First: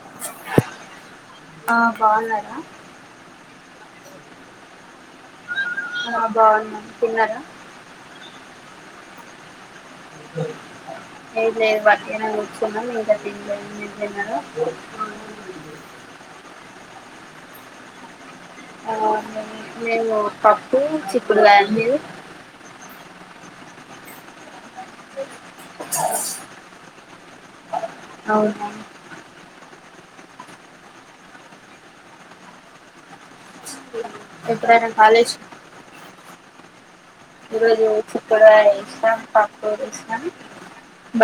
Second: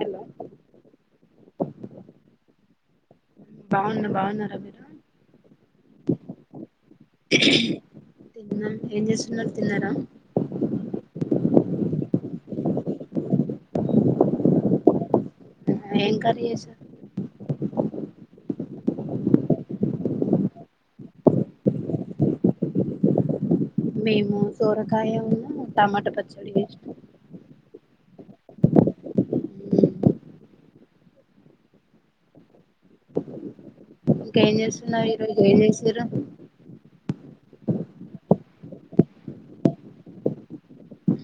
Hello ఆ బాగున్నార బాగున్న బాగున్నారా మీరు ఆ బాగున్న తిన్నారా తిన్నాం ఏం చేస్తున్నారు తిన్నారా స ఏం లే వట్టినే కూర్చున్నా ఇంక తినలేదు మీరు తిన్నారా ఏం కర్రీ చేశావు ఆ నేను పప్పు, చిక్కుడుకాయి మీరు మేము సోరకాయ ఉన్నా టమాటా పచ్చడి చేసిన అవునా ఇంకేం ఎప్పుడైనా చేస్తున్నారు కాలేజ్ ఈరోజు ఏన్ చేసిరా ఈ చిక్కుడుకాయ చేసిన పప్పు చేసిన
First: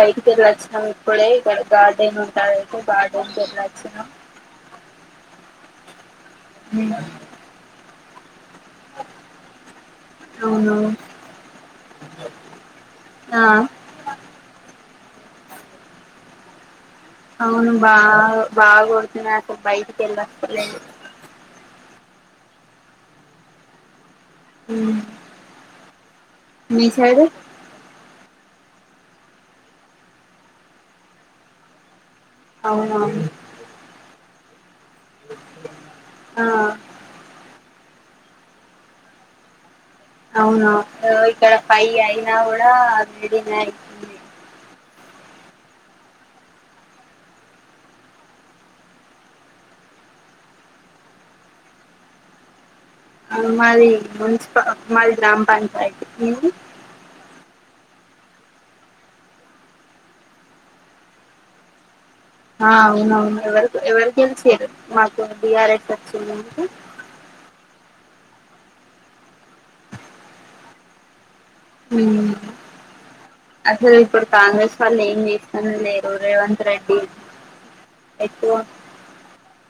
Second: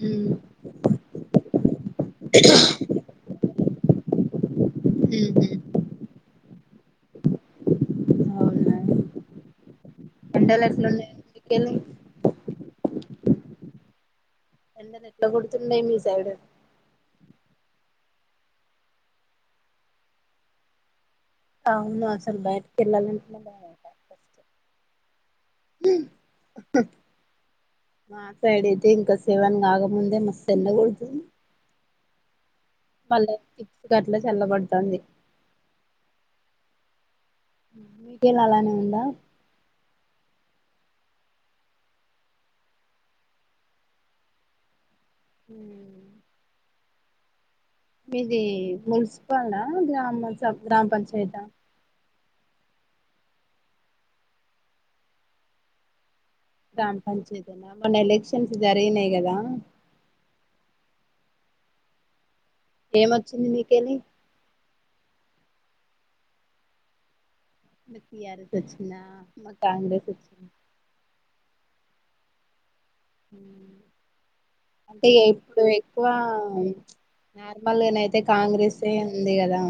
బైటికి వెలొచ్చినాము ఇప్పుడే ఇక్కడ గార్డెన్ ఉంటది అయితే గార్డెన్ తిరలొచ్చినా ఉహు ఉహు అవునా ఎండలు అవును ఎట్లున్నాయి ఇంటికి వెళ్ళు ఆ ఎండాలెట్ల కొడుతున్నాయి మీసైడు అవును బాగా బాగా కొడతనక బయటికి ఎల్లేస్తలేదు అవును అసలు బయటికి వెళ్లాలంటేనే భయమయితా మీ సైడ్ మా సైడ్ అయితే ఇంకా సేవన్ కాకముందే మస్తు ఎన్న కొడుతు మళ్ళ అవునవును సిక్స్ అట్లా చల్లబడుతంది ఆ మీకేల్లాలని ఉందా అవును ఒ ఇక్కడ ఫై అయినా కూడా వెడినే అయితుంది ఉమ్ మీది మున్సిపల్ గ్రామ స గ్రామ పంచాయత మాది మున్సిప మాది గ్రామ పంచాయాతి గ్రామ పంచయతీనా మొన్న ఎలక్షన్స్ జరిగినాయ్ కదా ఆ అవునువును ఏమొచ్చింది ఎవరి మీకెళ్ళి ఎవరిగెలి సేరు మాకు బి ఆర్ ఎస్ వచ్చింది మీకు బి ఆర్ ఎస్ వచ్చిందా మా కాంగ్రస్ వచ్చింది ఉమ్ అసలు ఇప్పుడు కాంగ్రెస్ వాళ్ళు అంటే ఏం ఇప్పుడు చేస్తనే ఎక్కువ లేరు రేవంత్ రెడ్డి నార్మల్గానయితే ఎక్కువ కాంగ్రెస్ ఎ ఉంది కదా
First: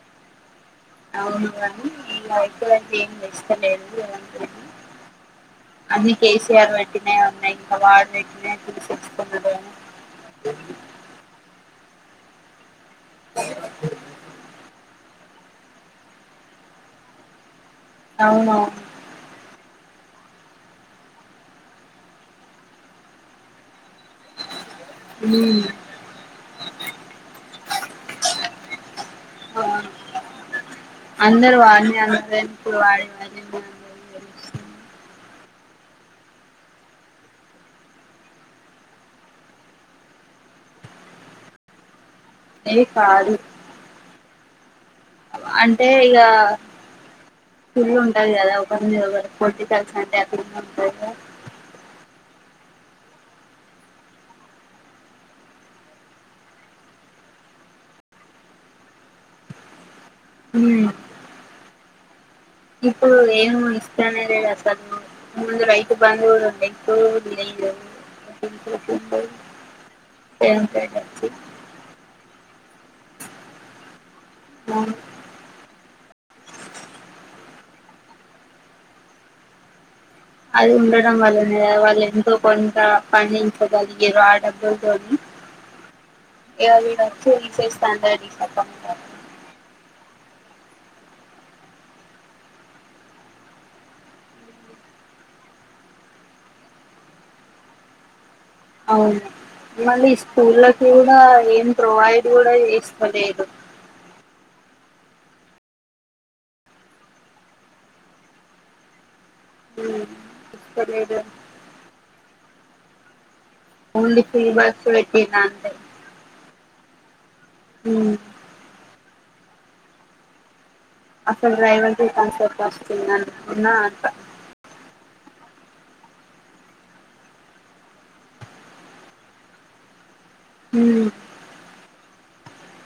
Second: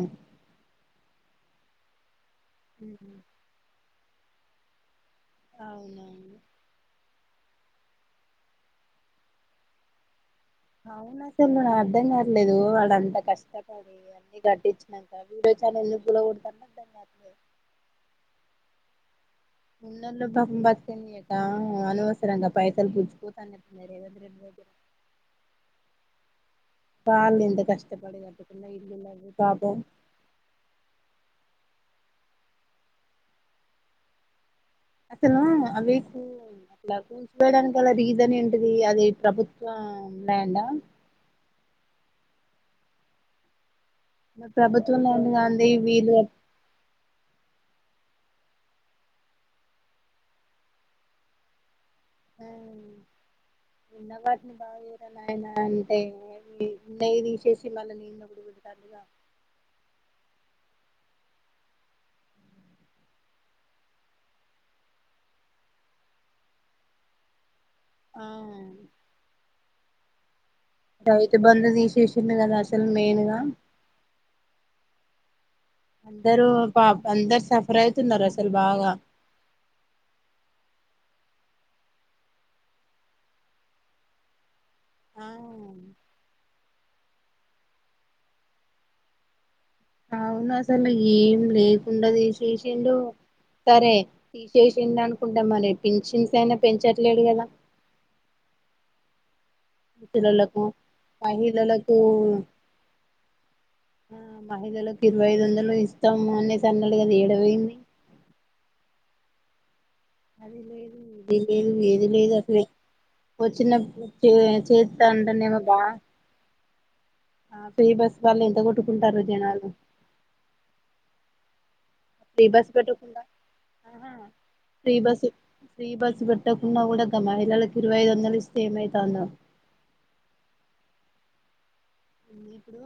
అవును గని [unintelligible] అన్ని అవునవును కేసీఆర్ వ న్నాయన్న ఇంకా వాడ్ పెట్టినాయి తిని సస్తున్నాడు గని అవున సందన అర్థం కర్లేదు వాడంత కష్టపడి అన్నీ కట్టించినం అ విడిో చనల్ ను ఎందుకు కులాగోడుతండో అర్ధం కావట్లేదు అవున అవును ఉన్నలో బ బతికనియక అనవసరంగా పైసలు పుడ్చ్చిపోతానా న్నాయి రేవంత్ రెడ్డి డైతే వాళ్ళు ఎంత కష్టపడి కట్టుకున్న ఇల్లు లవి పాపం అంద [unintelligible] సన అవేకు అట్లా కూసోడానికి అల్ల రీజన్ ఏంటిది అది ప్రభుత్వం ల్యాండా ఏ కాదు మరి ప్రభుత్వం ల్యాండ్ కాంధీ అంటే వీలు ఇక కుళ్ళు ఉంటది కదా ఒకరి మీద ఒగరికి పొలిటికల్స్ అంటే అక్కడున్నా ఉంటందిగా ఉన్న వాటిని బాగా చేయిరా నాయన అంటే ఉన్నాయ్ తీసేసి మళ్ళ లేందోకటి పెడుతాండు ఇగ ఉమ్ ఇప్పుడు ఏం ఇష్టనేలేడు అసలు ముడుందులు రైతు బందు గూడ ఉండే ఇప్పుడు లేదు ఆ [inaudible] రేవంత్ రెడ్డి వచ్చి రైతు బంధు తీసేసిండు కదా అసలు మెయిన్గా అవును అందరు పాప అందరు సఫర్ అయితున్నారు అసలు బాగా అది ఉండడం వల్లనే కదా వాళ్ళు ఎంతో కొంత పండించగలిగిరు ఆడబ్లు తోని ఆ ఇగ వెడచ్చి తీసేస్తాండా [unintelligible] అవును అసలు ఏం లేకుండా చేసేసిండు సరే తీసేసిండు అనుకుంటే మరి పించిన్స్ అయినా పెంచట్లేడు కదా [inaudible] అవును మళ్ళీ ముసలోళ్ళకు స్కూళ్ళకి కూడా ఏం మహిళలకు ప్రొవైడ్ కూడా చేస్తలేదు ఆ మహిళలకు ఇరవై ఐదు వందలు ఇస్తాము అనేసి అన్నాడు కదా ఏడవైంది ఉమ్, అది లేదు ఇస్తలేదు ఇది లేదు ఏది లేదు అసలే వచ్చినప్పుడు ఓన్లీ చే ఫ్రీ బస్ చేస్తా పెట్టిండు అంటానేమో అంతే బా ఆ ఫ్రీ ఉమ్, బస్ వాళ్ల ఎంత కొట్టుకుంటారు జనాలు అసలు డ్రైవర్కి ఫ్రీ బస్ పెట్టకుండా ఆహా [unintelligible] ఫ్రీ బస్ పెట్టకున్న కూడా గా మహిళ కి ఇరువై ఐదువందాలు ఇస్తే ఏమైతందో ఉ ఉ ఇప్పుడు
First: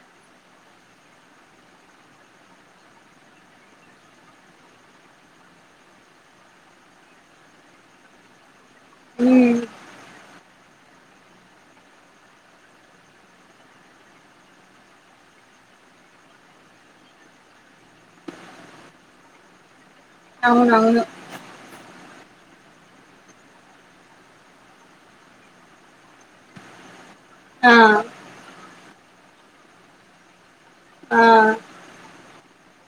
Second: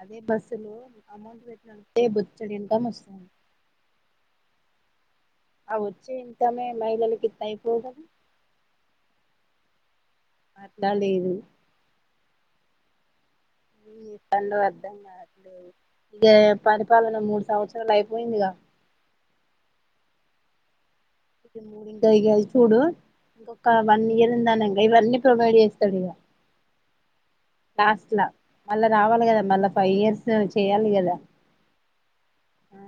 అదే బస్సులు అమౌంట్ పెట్టుంటే బొచ్చడి ఇన్ కమ్ వస్తుంది అ వచ్చే ఇన్ కమ్ మహిళలకి ఇత్తే ఐపోవుగా ఉమ్, అట్లా లేదు ఉ [unintelligible] అడు ఇక పరిపాలన మూడు సంవత్సరాలు అయిపోయిందిగా అవునవును [unintelligible] చుడు ఇంకొక వన్ ఇయర్ ఉందనంగా ఇవన్నీ ప్రొవైడ్ చేస్తాడు ఇగ ఆ లాస్ట్ లా మళ్ళా రావాలి కదా మళ్ళా ఫైవ్ ఇయర్స్ చేయాలి కదా ఆ ఆ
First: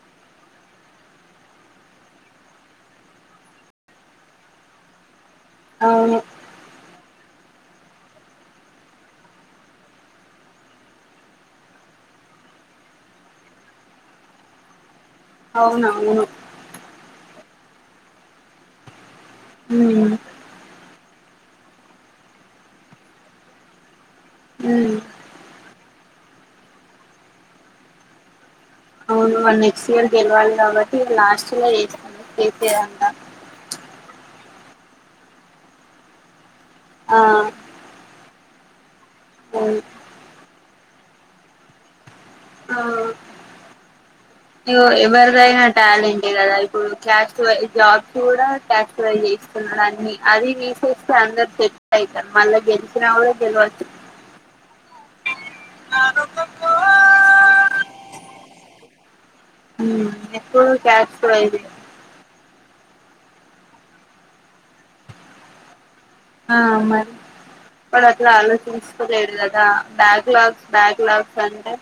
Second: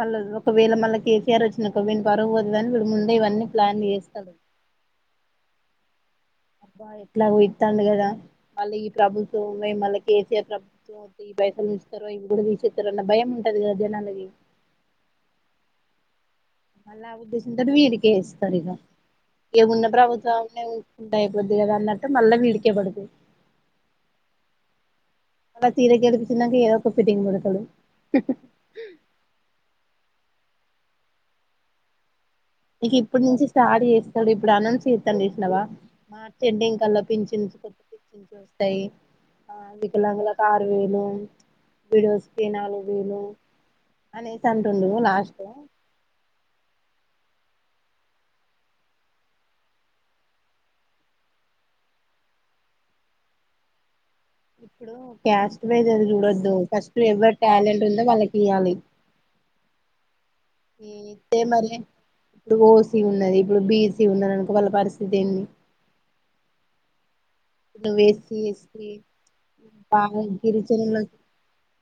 మళ్ళ ఒకవేళ మళ్ళీ కేసీఆర్ వచ్చినడనుకో విని పరువు పోదు ఇవన్న చూడు ముందే ఇవన్నీ ప్లాన్ చేస్తాడు అవును అబ్బా ఎట్లాగో ఇత్తండు కదా వాళ్ళ ఈ ప్రభుత్వం ఉన్నాయి కేసీఆర్ ప్రభుత్వం ఈ పైసలు ఇస్తారో ఇవి కూడా తీసేస్తారున్న భయం ఉంటది కదా జనాలకి అవునవును మాళ్లా ఉద్దేశంతో వీడికే ఏస్తారు ఇగా వున్న ఉమ్ ప్రభుత్వా ఉంటాయి కొద్దిగా కదా అన్నట్టు మళ్ళా విడికేబడతాయి ఉమ్ అలా తీర గెలిపించినంక ఏదఒక ఫిటింగ్ బెడతాడు అవును నెక్స్ట్ ఇయర్ గెలవాలి కాబట్టి ఇ లాస్ట్ లో చేస్తాడు ఇక ఇప్పుడు నుంచి స్టాట్ చేస్తాడు ఇప్పుడు అనౌన్స్ చేస్తాండు చుసినవా ఎండింగ్ కల్లా ఆ పించిన్ వస్తాయి ఆ అవును వికలంగులకు ఆరు వేలు విడో స్ కి నాలుగు వేలు అనేసి యో అంటుండు లాస్ట్ ఎవరువైన టాలెంట్ కదా ఇప్పుడు క్యాస్ట్ వైజ్ జాబ్స్ కూడా క్యాస్ట్ వైజ్ చేస్తున్నాడు అన్ని అది తీసేస్త అందరు సెట్ అయితారు మళ్ళీ గెలిచిన గెలవచ్చు ఇప్పుడు క్యాస్ట్ వైజ్ అది చూడొద్దు ఫస్ట్ ఎవరి టాలెంట్ ఉందో వాళ్ళకి ఇయ్యాలి హు ఎక్కువ క్యాస్ట్ ఇస్తే వైడే మరి ఇప్పుడు ఓసీ ఉన్నది ఇప్పుడు బీసీ ఉన్నది అనుకో వాళ్ళ పరిస్థితి ఏంది ఆ మరి నువ్వు వాడు అట్లా ఎస్సీ ఎస్టీ ఆలోచించకోలేదు కదా బ్యాక్ లాగ్స్ బ్యాక్ లాగ్స్ అంటే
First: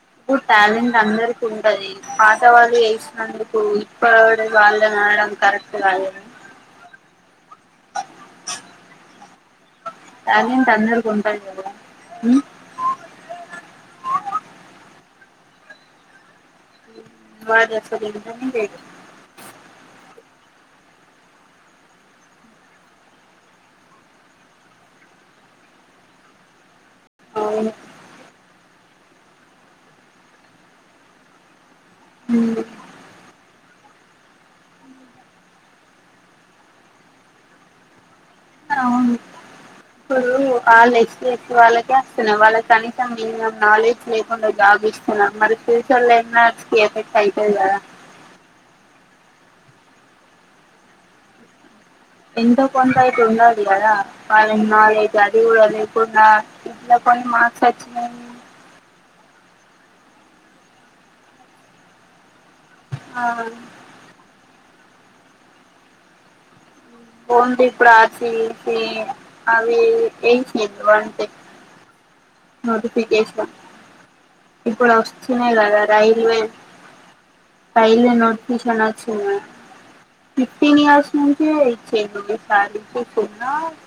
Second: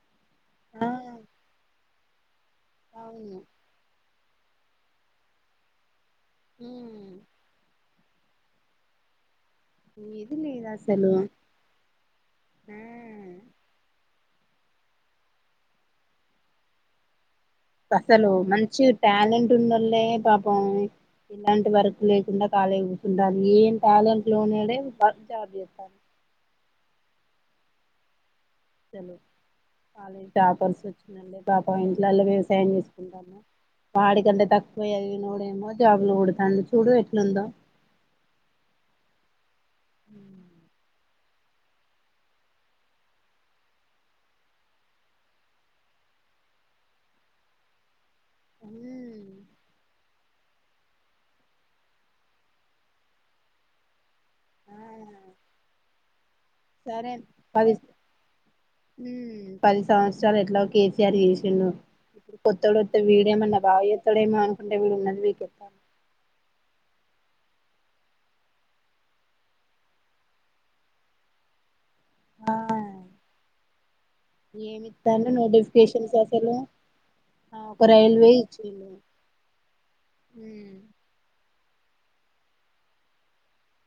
అ ఇప్పుడు టాలెంట్ అందరికి ఉంటది రాసే వాళ్ళు అవును వేసినందుకు [unintelligible] కరక్ట్ కాదు కదా హు ఏది లేదు టాలెంట్ అందరికీ అసలు ఉంటది కదా ఉ ఆ ఉ అసలు మంచి టాలెంట్ ఉన్నోళ్లే పాపం ఇలాంటి వర్క్ లేకుండా ఖాళీగా కూర్చుంటారు ఏం టాలెంట్ లోనేడే జాబ్ చేస్తాండు [inaudible] అవును కాలేజ్ టాపర్స్ వచ్చినోల్లే కొన్నింట్లోల ఉమ్ వ్యవసాయం చేసుకుంటారు వాడికింటే తక్కువ చదివినోడేమో జాబులు కొడతాండు చూడు ఎట్లుందో అవును ఇప్పుడు అల్లే సి వాళ్ళకే వస్తున్నాయి వాళ్ళకి కనీసం మినిమం నాలెడ్జ్ లేకుండా జాబ్ ఇస్తున్నాం మరి ఫ్యూచర్ లో ఎఫెక్ట్ అయితది కదా హామ్ ఎంతో కొంత అయితే ఉన్నది కదా వాళ్లకు ఆ నాలెడ్జ్ అది కూడా లేకుండా ఇట్లా సరే కొన్ని మార్క్స్ పది వచ్చినాయి పది సంవత్సరాలు ఎట్లాగు కేసీఆర్ చేసిండు కొత్తోడోస్తే ఆ వీడేమన్నా బాగు చేత్తడేమో టే వీడు ఉన్నది పీకేస్తాండు ఫోన్ షిప్ ఆర్సిబి అవి [unintelligible] [inaudible] నోటిఫికేషన్ ఇప్పుడు ఏమిత్తాండు వస్తున్నాయి కదా నోటిఫికేషన్స్ రైల్వే అసలు ఆ ఒక రైల్వే నోటిఫికేషన్ ఇచ్చిండు వచ్చింది మ్మ్ ఫిఫ్టీన్ ఇయర్స్ నుంచి ఇచ్చిండు కున్న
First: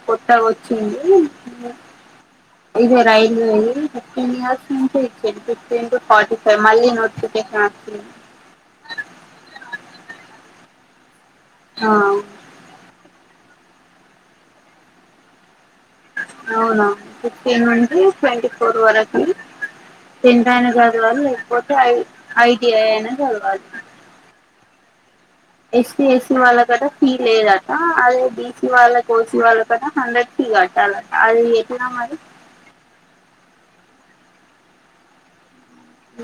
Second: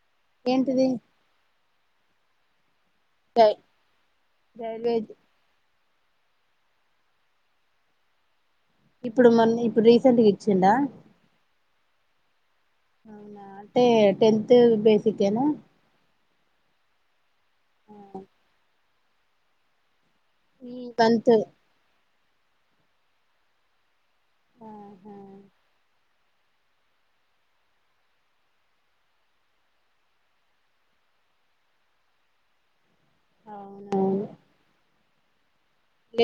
కొత్తగ ఏంటిది వచ్చింది ఇది రై రైల్వేది ఫిఫ్టీన్ ఇయర్స్ రైల్వే నుంచే ఇచ్చిండు ఫార్టీ ఫైవ్ మళ్ళీ నోటిఫికేషన్ వచ్చింది ఇప్పుడు మళ్ళ ఇప్పుడు రీసెంట్గా ఇచ్చిండా ఆ అవునా అంటే టెన్త్ బేసిక్ ఏనా అవునా ఫిఫ్టీన్ నుండి ట్వంటి ఫోర్ వరకు టెన్త్ ఐన చదవాలి టెన్త్ లేకపోతే ఐ ఐటిఐ అయినా చదవాలి ఆహా ఎస్సీ ఎస్టీ వాళ్లకట ఫీ లేదట అదే బీసీ వాళ్ళ కోసీ వాళ్ళ కట హండ్రెడ్ ఫీ కట్టాలట అది ఎట్నా మరి అవునవును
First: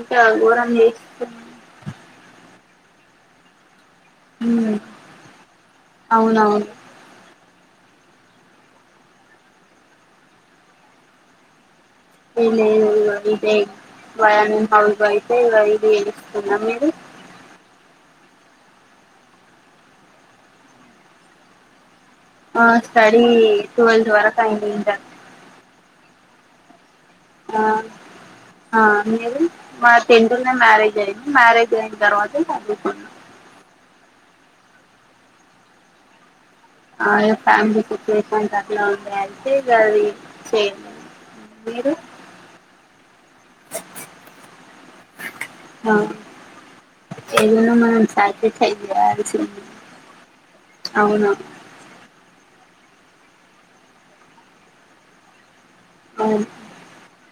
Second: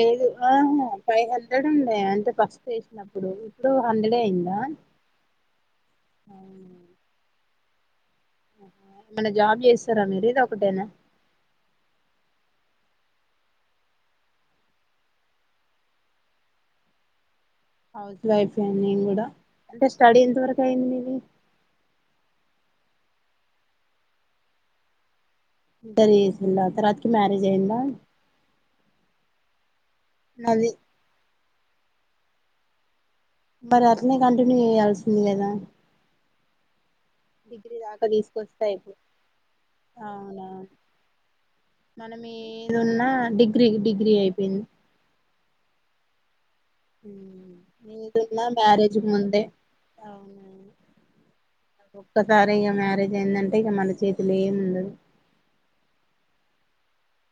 ఇంకా ఘోరం ఆహా ఫైవ్ చేస్తుంది హండ్రెడ్ ఉండే అంటే ఫస్ట్ వేసినప్పుడు ఇప్పుడు హండ్రెడే అయ్యిందా అవునవును ఏమన్నా జాబ్ చేస్తారా మీరు ఇది ఒకటేనా ఏ లేదు ఇదే నేను హౌస్ వైఫ్ ఏ ఇగ ఇది చేస్తున్న మీరు హౌస్ వైఫ్ నేను కూడా అంటే స్టడీ ఎంత వరకు అయింది నీది ఆ స్టడి ట్వల్త్ వరకు అయింది ఇంటర్ ఇంటర్ చేసిండ్రా తర్వాతకి మ్యారేజ్ అయిందా ఆ మీది మాది టెన్త్ లనే నాది మ్యారేజ్ అయింది మ్యారేజ్ అయిన తర్వాత చదుకుంన్న మరి అట్లనే కంటిన్యూ చేయయాల్సింది కదా ఆ ఇగ డిగ్రీ ఫ్యామిలీ దాకా సిట్యుయేషన్స్ తీసుకొస్తే అట్లా అయిపో ఉంటాయి అంటే ఇగ ఆది సేమ్ మనమేదున్న ఉన్నా డిగ్రీ డిగ్రీ అయిపోయింది ఆ ఏదున్న మనం ఏదున్నా సాక్రిఫైజ్ మ్యారేజ్ ముందే చేయాల్సిందే అవున ఇగ మ్యారేజ్ అయిందంటే ఇగ మన చేతుల్ల ఏముండదు [inaudible]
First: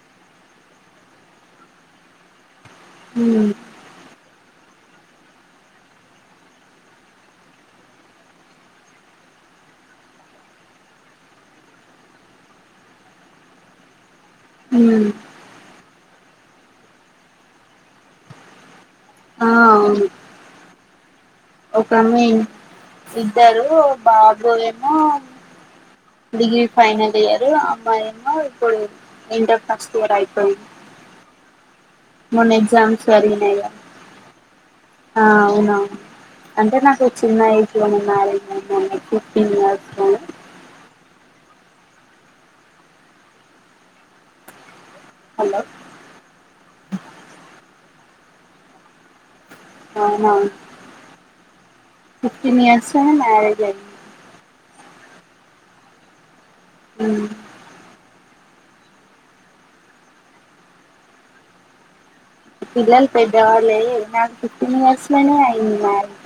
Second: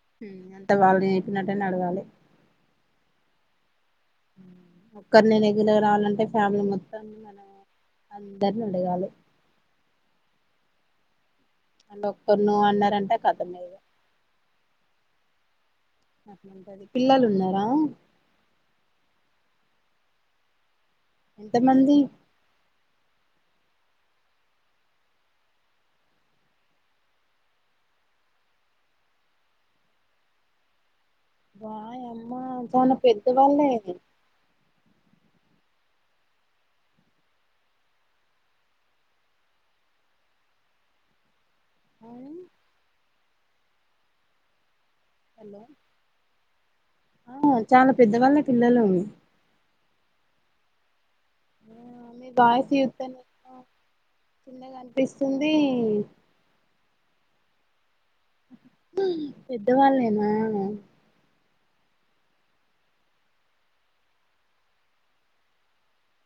అంతా వాళ్లు చేసినట్టే నడవాలె హ్మ్ ఒక్కరి నేనేగులర్ రావాలంటే ఫ్యామిలీ మొత్తం మనం అందరినడగాలే అండ్ ఒక్కరు నో అన్నారంటే కథమే ఇగ హ్మ్ పిల్లలు ఉన్నారా? ఆ అవును ఎంత మంది ఒకమే ఇద్దరు బాబు ఏమో డిగ్రీ ఫైనల్ ఇయర్ అమ్మాయిమో ఇప్పుడు ఇంటర్ ఫస్ట్ ఇయర్ అయిపోయింది. అ [inaudible] మొన్న ఎగ్జామ్స్ జరిగినాయిగా ఆ అవునా అంటే నాకు చిన్న ఏజ్ లో నే మ్యారేజ్ అయిందిన్నట్టు అండి ఫిఫ్టీన్ ఇయర్స్ లోనే హలో ఆ చాలా పెద్దవాళ్ళే పిల్లలు అవునా మీ ఫిఫ్టీన్ ఇయర్స్ అయింది మ్యారేజ్ అయి. కింద కనిపిస్తుంది. ఉమ్ ఆ పెద్దవాళ్ళేనా పిల్లలు పెద్దవాళ్లుఅయ్యిరు. నాకు ఫిఫ్టీన్ ఇయర్స్ లోనే అయింది. మ్యారేజ్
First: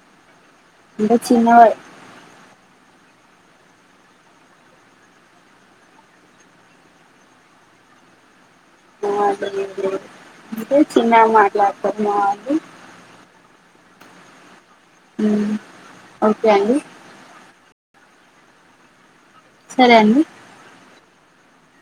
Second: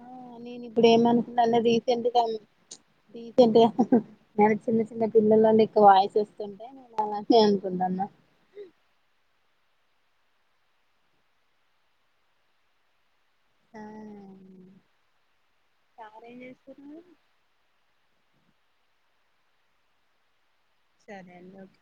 ఆ నేను ఇప్పుడు అంటే ఏమనుకున్నాను. చిన్నవా రీసెంట్గా చ్ రీసెంట్ గా నేను చిన్న చిన్న పిల్లల నిక్కు వాయిస్ ఇస్తుంటే నేను అలానే అనుకుంటానా. మ్ అంతే చిన్నగా మాట్లాడుతారు మా వాళ్ళు నయమే ఉమ్ అంతేండి. సరే అండి. సరే అండి ఒకే